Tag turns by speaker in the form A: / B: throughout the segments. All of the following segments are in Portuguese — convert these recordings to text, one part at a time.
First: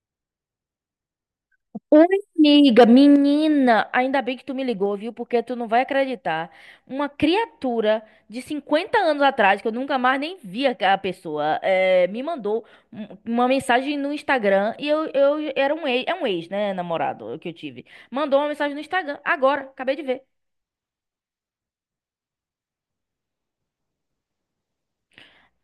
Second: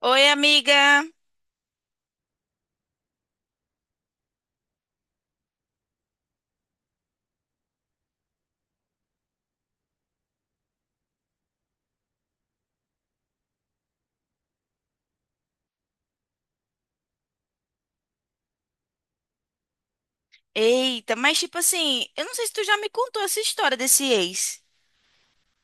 A: Oi, amiga.
B: Oi, amiga, menina, ainda bem que tu me ligou, viu? Porque tu não vai acreditar. Uma criatura de 50 anos atrás, que eu nunca mais nem vi a pessoa, me mandou um- uma mensagem no Instagram e eu era um ex, é um ex, né, namorado que eu tive. Mandou uma mensagem no Instagram, agora, acabei de ver.
A: Eita, mas tipo assim, eu não sei se tu já me contou essa história desse ex.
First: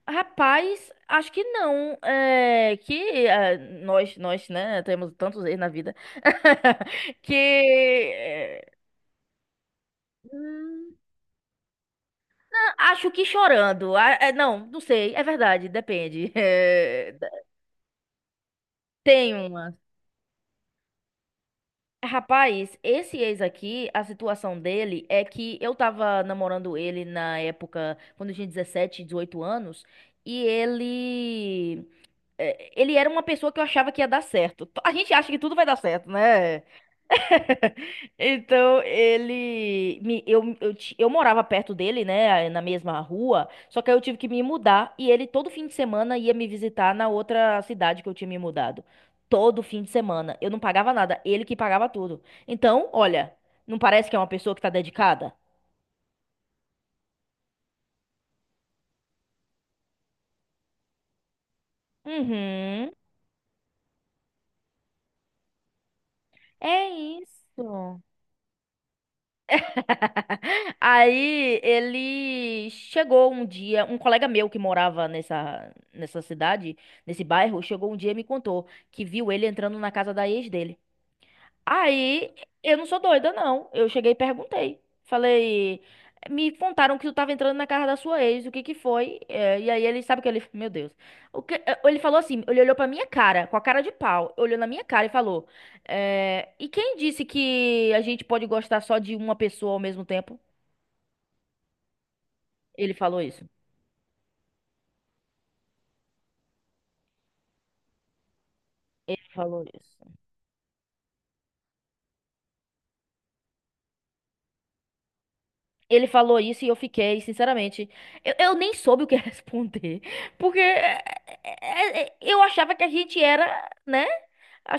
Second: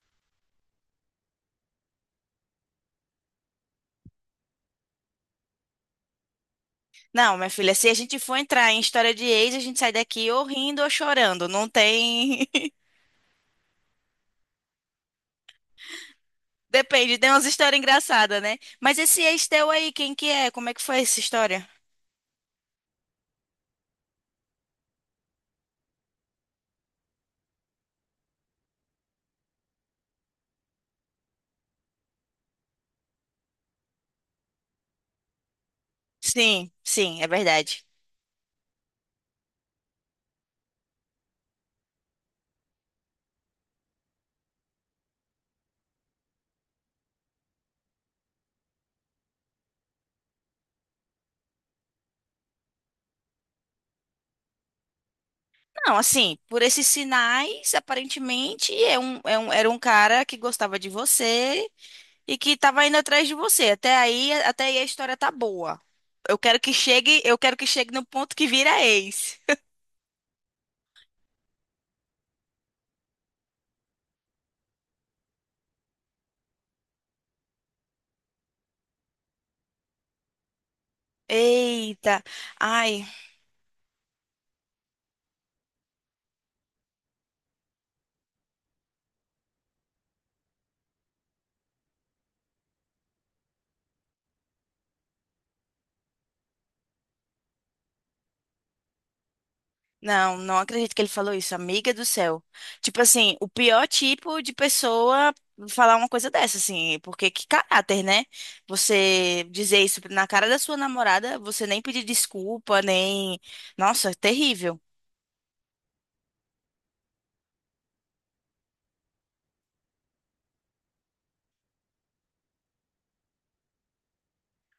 B: Rapaz, acho que não, que eh, nós, né, temos tantos ex na vida, que...
A: Não, minha filha, se a gente for entrar em história de ex, a gente sai daqui ou rindo ou
B: hum,
A: chorando. Não tem.
B: acho que chorando. Ah, é, não, não sei. É verdade, depende. É,
A: Depende, tem umas histórias engraçadas, né? Mas esse
B: tem
A: ex teu
B: uma.
A: aí, quem que é? Como é que foi essa história?
B: Rapaz, esse ex aqui, a situação dele é que eu tava namorando ele na época, quando eu tinha 17, 18 anos, e ele. Ele era uma pessoa que eu achava que ia dar certo. A gente acha que tudo vai dar certo, né?
A: Sim, sim, é verdade.
B: Então ele me eu, ti- eu morava perto dele, né, na mesma rua, só que aí eu tive que me mudar e ele todo fim de semana ia me visitar na outra cidade que eu tinha me mudado. Todo fim de semana. Eu não pagava nada, ele que pagava tudo. Então, olha, não parece que é uma pessoa que tá dedicada?
A: Não, assim, por esses sinais, aparentemente, era um cara que gostava de você. E que tava
B: Uhum.
A: indo atrás de você. Até aí a história tá boa. Eu quero que
B: É
A: chegue, eu quero que chegue
B: isso.
A: no ponto que vira ex.
B: Aí ele chegou um dia, um colega meu que morava nessa cidade, nesse bairro, chegou um dia e me contou que viu ele entrando na casa da ex dele.
A: Eita.
B: Aí eu não sou
A: Ai,
B: doida, não. Eu cheguei e perguntei. Falei, me contaram que tu tava entrando na casa da sua ex, o que que foi? E aí ele sabe o que ele, meu Deus. O que, ele falou assim, ele olhou pra minha cara, com a cara de pau, olhou na minha cara e falou, e quem disse que a gente pode gostar só de uma pessoa ao mesmo
A: não,
B: tempo?
A: não acredito que ele falou isso, amiga do céu.
B: Ele
A: Tipo
B: falou
A: assim, o
B: isso.
A: pior tipo de pessoa falar uma coisa dessa, assim, porque que caráter, né?
B: Ele
A: Você
B: falou
A: dizer
B: isso.
A: isso na cara da sua namorada, você nem pedir desculpa, nem. Nossa, terrível.
B: Ele falou isso e eu fiquei, sinceramente, eu nem soube o que responder, porque eu achava que a gente era, né?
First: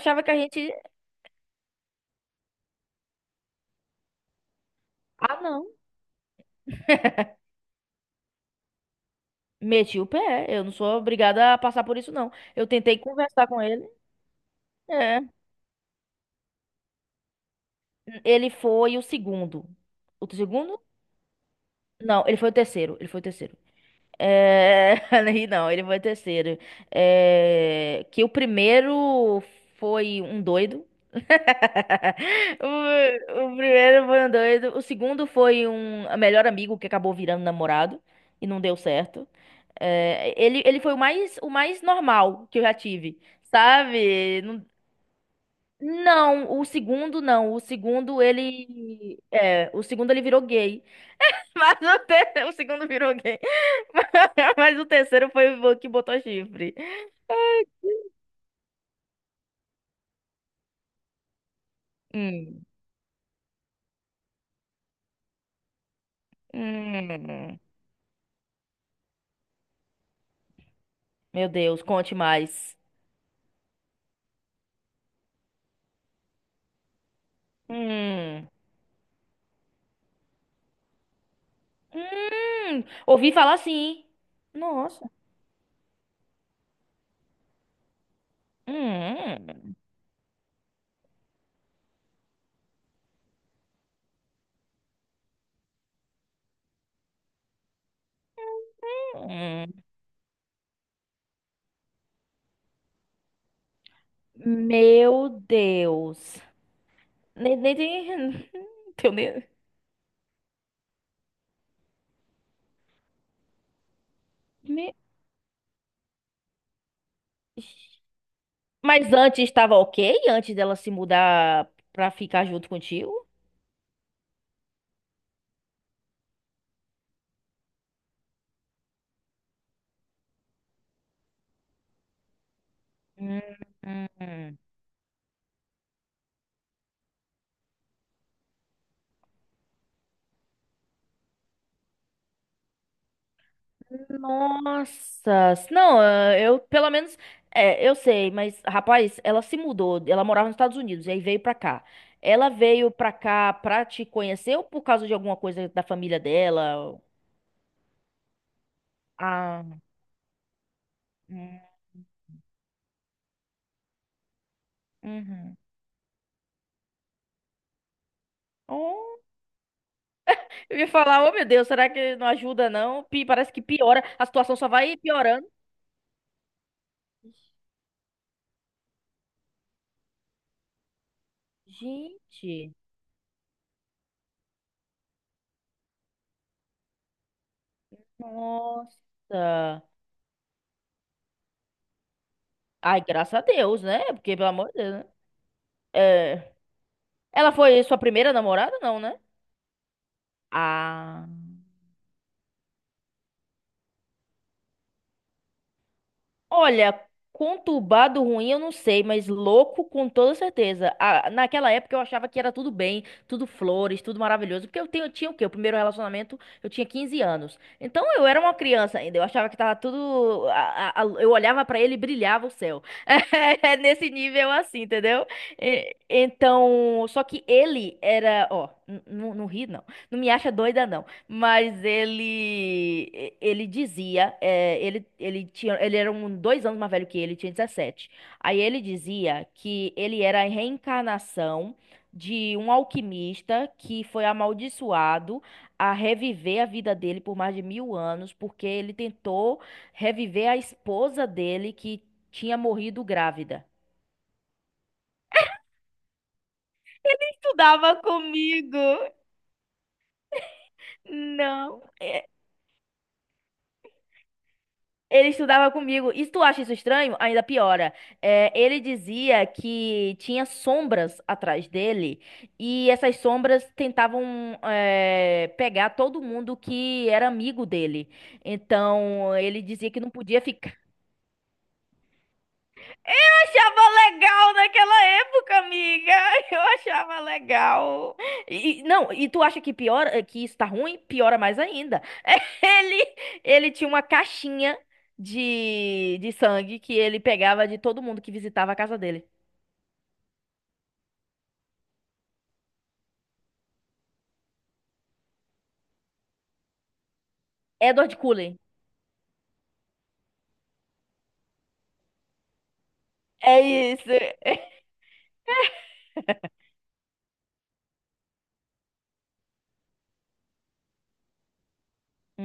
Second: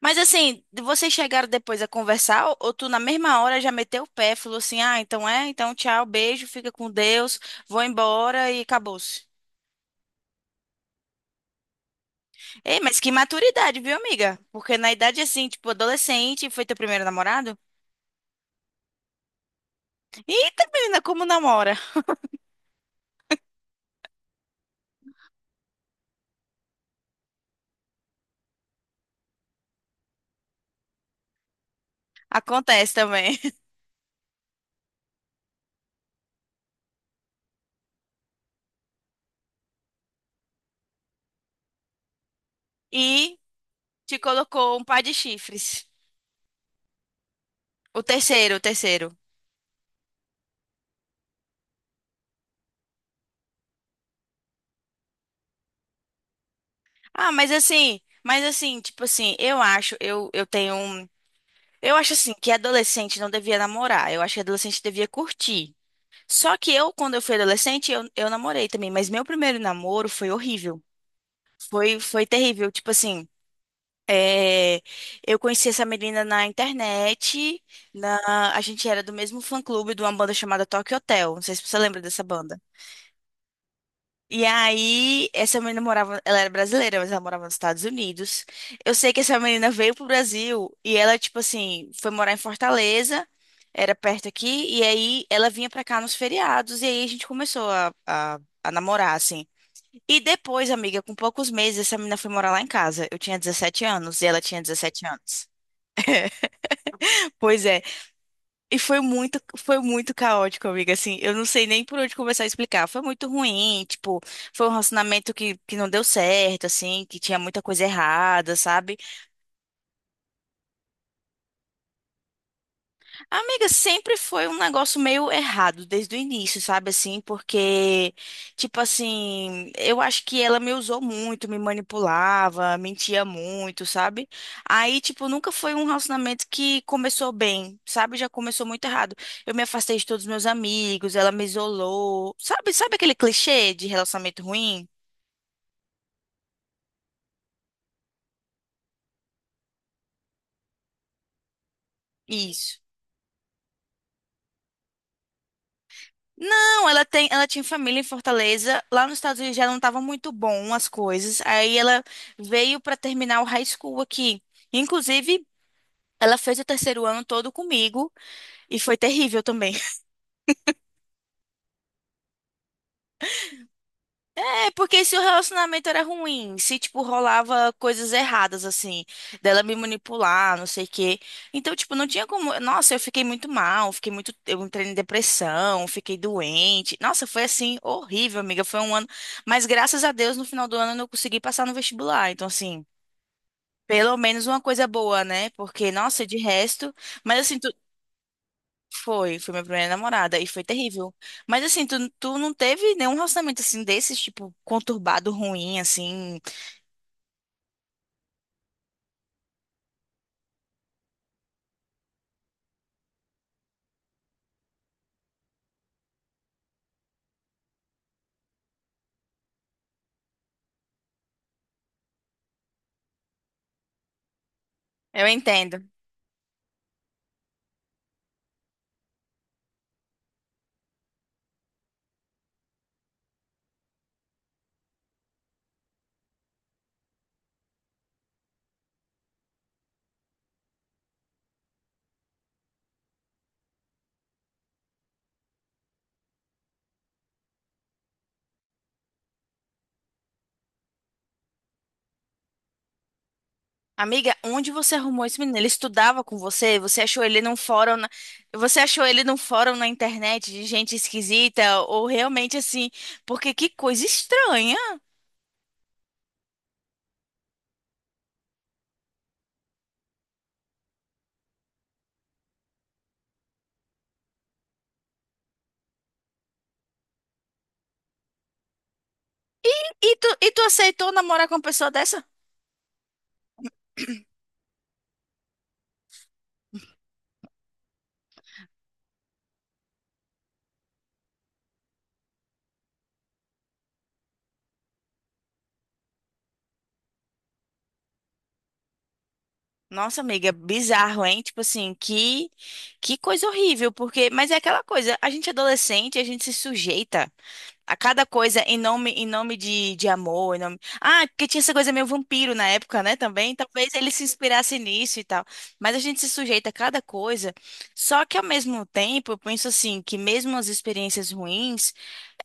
A: Mas
B: que a gente.
A: assim, vocês chegaram depois a conversar ou tu na mesma hora já meteu o pé, falou assim: "Ah, então
B: Ah,
A: é,
B: não.
A: então tchau, beijo, fica com Deus, vou embora e acabou-se".
B: Meti o pé. Eu não sou obrigada a passar por isso, não. Eu
A: Ei,
B: tentei
A: mas que
B: conversar com
A: maturidade,
B: ele.
A: viu, amiga? Porque na idade
B: É.
A: assim, tipo, adolescente, foi teu primeiro namorado?
B: Ele foi o segundo. O
A: Eita,
B: segundo?
A: menina, como namora?
B: Não, ele foi o terceiro. Ele foi o terceiro. É... Aí, não, ele foi terceiro. É, que o primeiro foi um doido.
A: Acontece também.
B: O primeiro foi um doido. O segundo foi um melhor amigo que acabou virando namorado e não deu certo. É, ele foi o mais normal que eu já tive,
A: E te
B: sabe? Não,
A: colocou um par de chifres.
B: não, o segundo não. O
A: O
B: segundo
A: terceiro, o terceiro.
B: ele. É, o segundo ele virou gay. Mas o segundo virou gay. Mas o terceiro foi o que botou chifre.
A: Ah, tipo assim, eu acho, eu tenho um. Eu acho assim que
B: Hum.
A: adolescente não devia namorar. Eu acho que adolescente devia curtir. Só que eu, quando eu fui
B: Hum.
A: adolescente, eu namorei também. Mas meu primeiro namoro foi horrível.
B: Meu Deus,
A: Foi,
B: conte
A: foi terrível.
B: mais.
A: Tipo assim, é, eu conheci essa menina na internet.
B: Hum.
A: Na, a gente era do mesmo fã-clube de uma banda chamada Tokyo Hotel. Não sei se você lembra dessa banda.
B: Hum. Ouvi falar assim.
A: E
B: Nossa.
A: aí, essa menina morava, ela era brasileira, mas ela morava nos Estados Unidos. Eu sei que essa menina
B: Hum.
A: veio pro Brasil e ela, tipo assim, foi morar em Fortaleza, era perto aqui, e aí ela vinha pra cá nos feriados, e aí a gente começou a namorar, assim.
B: Hum.
A: E depois, amiga, com poucos meses, essa menina foi morar lá em casa. Eu tinha 17 anos e ela tinha 17
B: Meu
A: anos.
B: Deus. Nem,
A: Pois
B: nem,
A: é,
B: tem-
A: e
B: Teu ne-
A: foi muito caótico, amiga. Assim, eu não sei nem por onde começar a explicar. Foi muito ruim, tipo, foi um
B: me-
A: relacionamento que não deu certo, assim, que tinha muita coisa errada, sabe?
B: mas antes estava ok? Antes dela se mudar pra ficar junto contigo?
A: Amiga, sempre foi um negócio meio errado desde o início, sabe assim? Porque, tipo assim, eu acho que ela me usou muito, me manipulava, mentia
B: Hum.
A: muito, sabe?
B: Hum.
A: Aí, tipo, nunca foi um relacionamento que começou bem, sabe? Já começou muito errado. Eu me afastei de todos os meus amigos, ela me isolou. Sabe, sabe aquele clichê de relacionamento ruim?
B: Nossa, não, eu pelo menos, é, eu sei, mas rapaz, ela se mudou, ela morava nos Estados Unidos e aí veio pra cá. Ela
A: Isso.
B: veio pra cá pra te conhecer ou por causa de alguma coisa da família
A: Não,
B: dela?
A: ela tem, ela tinha família em Fortaleza. Lá nos Estados Unidos já
B: Ah,
A: não estavam muito bom as coisas.
B: hum,
A: Aí ela veio para terminar o high school aqui. Inclusive,
B: uhum.
A: ela fez o terceiro ano todo comigo e foi
B: Oh,
A: terrível também.
B: eu ia falar, oh meu Deus, será que não ajuda não? Pi- parece que piora, a situação só
A: É
B: vai
A: porque se o
B: piorando.
A: relacionamento era ruim, se, tipo, rolava coisas erradas, assim, dela me manipular, não sei o quê. Então, tipo, não tinha como.
B: Gente,
A: Nossa, eu fiquei muito mal, fiquei muito. Eu entrei em depressão, fiquei doente. Nossa, foi assim, horrível, amiga. Foi um ano. Mas
B: nossa.
A: graças a Deus, no final do ano, eu consegui passar no vestibular. Então, assim,
B: Ai, graças a Deus, né?
A: pelo
B: Porque
A: menos
B: pelo
A: uma
B: amor de
A: coisa
B: Deus, né?
A: boa, né? Porque, nossa, de
B: É,
A: resto. Mas,
B: ela
A: assim,
B: foi sua primeira namorada, não, né?
A: foi, foi minha primeira namorada e foi terrível.
B: Ah.
A: Mas assim, tu, tu não teve nenhum relacionamento assim desses, tipo, conturbado, ruim, assim.
B: Olha, conturbado ruim eu não sei, mas louco com toda certeza. Ah, naquela época eu achava que era tudo bem, tudo flores, tudo maravilhoso, porque eu tenho, tinha o quê? O primeiro relacionamento eu tinha 15 anos. Então eu era uma criança ainda, eu achava que tava tudo. Eu olhava pra ele e brilhava o céu. É nesse nível assim,
A: Eu
B: entendeu?
A: entendo.
B: Então, só que ele era. Ó, não ri não. Não me acha doida não. Mas ele ele dizia, ele, ele tinha, ele era um 2 anos mais velho que ele, tinha 17. Aí ele dizia que ele era a reencarnação de um alquimista que foi amaldiçoado a reviver a vida dele por mais de mil anos, porque ele tentou reviver a esposa dele que tinha morrido grávida.
A: Amiga, onde você arrumou esse menino? Ele estudava com você? Você achou ele num fórum
B: Estudava
A: na... Você achou
B: comigo.
A: ele num fórum na internet de gente esquisita?
B: Não.
A: Ou realmente assim? Porque que coisa estranha.
B: Ele estudava comigo. E se tu acha isso estranho, ainda piora. É, ele dizia que tinha sombras atrás dele e essas sombras tentavam pegar todo mundo que era amigo dele. Então ele dizia que não
A: E tu,
B: podia
A: e tu
B: ficar
A: aceitou namorar com uma pessoa dessa?
B: achava legal naquela época, amiga. Eu achava legal. E, não, e tu acha que piora, que isso tá ruim? Piora mais ainda. Ele, ele tinha uma caixinha de sangue que ele pegava de todo mundo que visitava a casa dele.
A: Nossa, amiga, bizarro, hein? Tipo assim, que coisa horrível, porque, mas é aquela coisa, a gente é adolescente, a gente se sujeita. A
B: Edward
A: cada
B: Cullen.
A: coisa em nome de amor, em nome... Ah, porque tinha essa coisa meio vampiro na época, né, também.
B: É
A: Talvez
B: isso.
A: ele se inspirasse nisso e tal. Mas a gente se sujeita a cada coisa. Só que ao mesmo tempo, eu penso assim, que mesmo as experiências ruins,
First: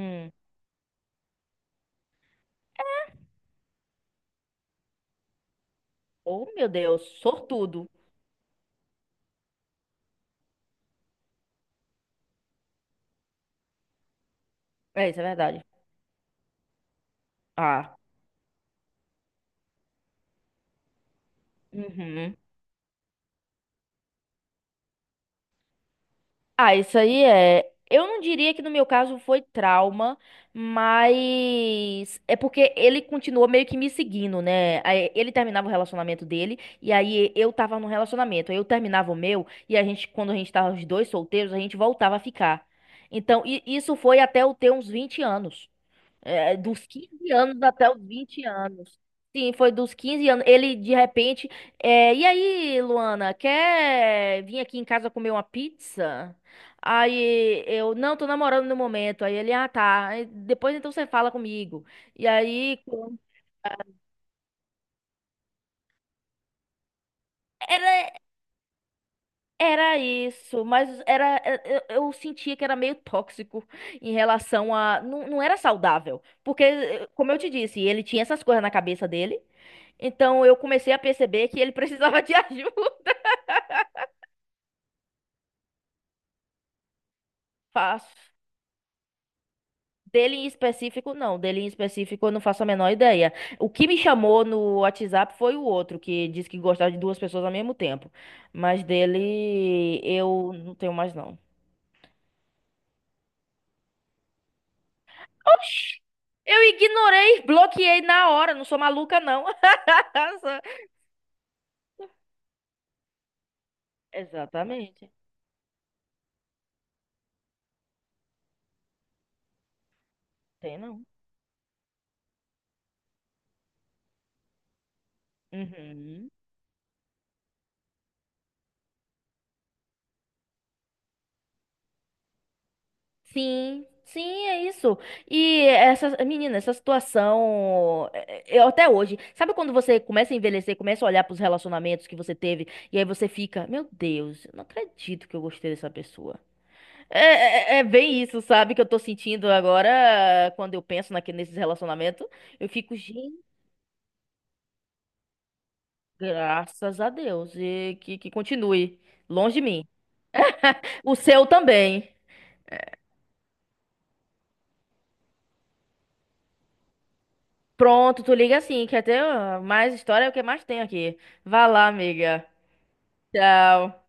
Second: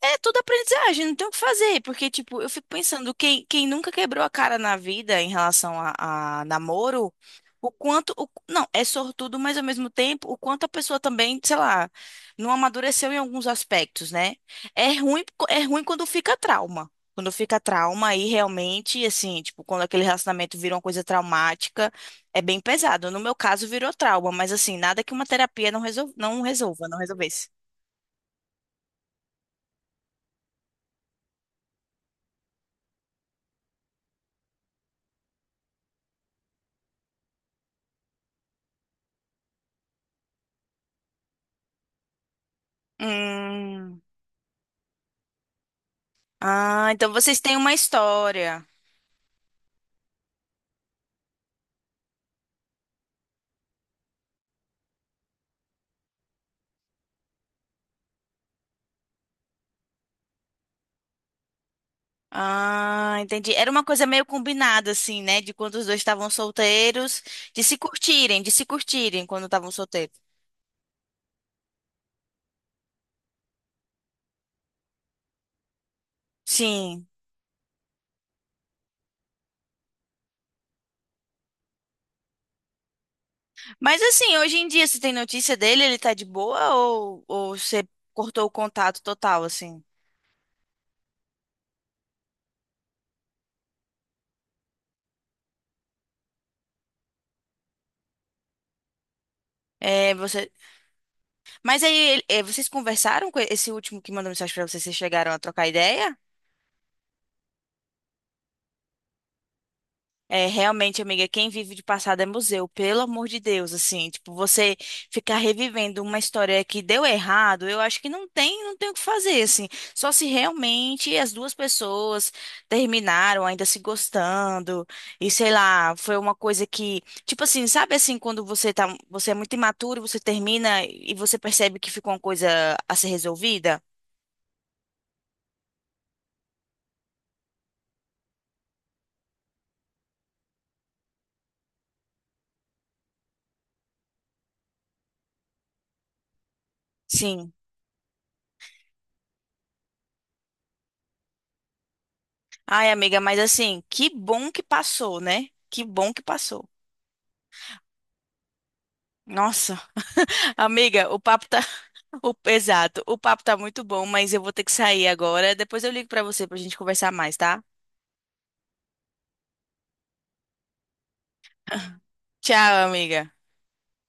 A: é tudo aprendizagem, não tem o que fazer. Porque, tipo, eu fico pensando, quem, quem nunca quebrou a cara na vida em relação a
B: Oh, meu Deus,
A: namoro, o
B: sortudo.
A: quanto. O, não, é sortudo, mas ao mesmo tempo, o quanto a pessoa também, sei lá, não amadureceu em alguns aspectos, né? É
B: É isso, é
A: ruim, é
B: verdade.
A: ruim quando fica trauma. Quando fica
B: Ah.
A: trauma, aí realmente, assim, tipo, quando aquele relacionamento vira uma coisa traumática,
B: Uhum.
A: é bem pesado. No meu caso, virou trauma, mas assim, nada que uma terapia não
B: Ah,
A: resolva, não
B: isso aí
A: resolvesse.
B: é. Eu não diria que no meu caso foi trauma, mas é porque ele continuou meio que me seguindo, né? Aí ele terminava o relacionamento dele e aí eu tava num relacionamento. Aí eu terminava o meu e a gente, quando a gente tava os dois solteiros, a gente voltava a ficar. Então, isso
A: Hum.
B: foi até eu ter uns 20 anos. É, dos
A: Ah, então
B: 15
A: vocês têm
B: anos
A: uma
B: até os 20
A: história.
B: anos. Sim, foi dos 15 anos. Ele, de repente. E aí, Luana, quer vir aqui em casa comer uma pizza? Aí eu, não, tô namorando no momento. Aí ele, ah, tá. Aí, depois então você fala comigo. E aí.
A: Ah, entendi. Era uma
B: É,
A: coisa meio combinada, assim, né? De quando os dois estavam solteiros, de se
B: Era.
A: curtirem, de se curtirem quando estavam
B: Era
A: solteiros.
B: isso, mas era eu sentia que era meio tóxico em relação a não, não era saudável, porque
A: Sim.
B: como eu te disse, ele tinha essas coisas na cabeça dele. Então eu comecei a perceber que ele precisava de ajuda.
A: Mas assim, hoje em dia, você tem notícia dele? Ele tá de boa ou você
B: Faço.
A: cortou o contato total, assim?
B: Dele em específico, não. Dele em específico, eu não faço a menor ideia. O que me chamou no WhatsApp foi o outro, que disse que gostava de duas pessoas ao mesmo tempo. Mas dele,
A: É, você...
B: eu não tenho mais, não.
A: Mas aí, vocês conversaram com esse último que mandou mensagem pra vocês? Vocês chegaram a trocar
B: Oxi,
A: ideia?
B: eu ignorei, bloqueei na hora, não sou maluca, não.
A: É,
B: Sou-
A: realmente, amiga, quem vive de passado é museu, pelo amor de Deus, assim, tipo, você
B: Exatamente,
A: ficar revivendo uma história que deu errado, eu acho que não tem, não tem o que fazer, assim, só se
B: tem não.
A: realmente as duas pessoas terminaram ainda se gostando, e sei lá, foi
B: Uhum.
A: uma coisa que, tipo assim, sabe assim, quando você tá, você é muito imaturo, você termina e você percebe que ficou uma coisa a ser resolvida?
B: Sim, sim, é isso. E essa, menina, essa situação, é, é, eu até hoje, sabe quando você começa a envelhecer, começa a olhar pros relacionamentos que você teve, e aí você fica, meu Deus, eu não acredito que eu gostei dessa pessoa.
A: Sim.
B: É bem isso, sabe, que eu tô sentindo agora, quando eu penso naque, nesses relacionamentos, eu
A: Ai,
B: fico,
A: amiga, mas
B: gente.
A: assim, que bom que passou, né? Que bom que passou.
B: Graças a Deus. E que continue. Longe de
A: Nossa.
B: mim.
A: Amiga,
B: O
A: o
B: seu
A: papo tá.
B: também.
A: Exato, o papo tá muito bom, mas eu vou ter que sair agora. Depois eu ligo pra você pra gente conversar mais, tá?
B: Pronto, tu liga assim. Quer ter mais história? É o que mais tem aqui. Vá lá, amiga.
A: Tchau, amiga.
B: Tchau.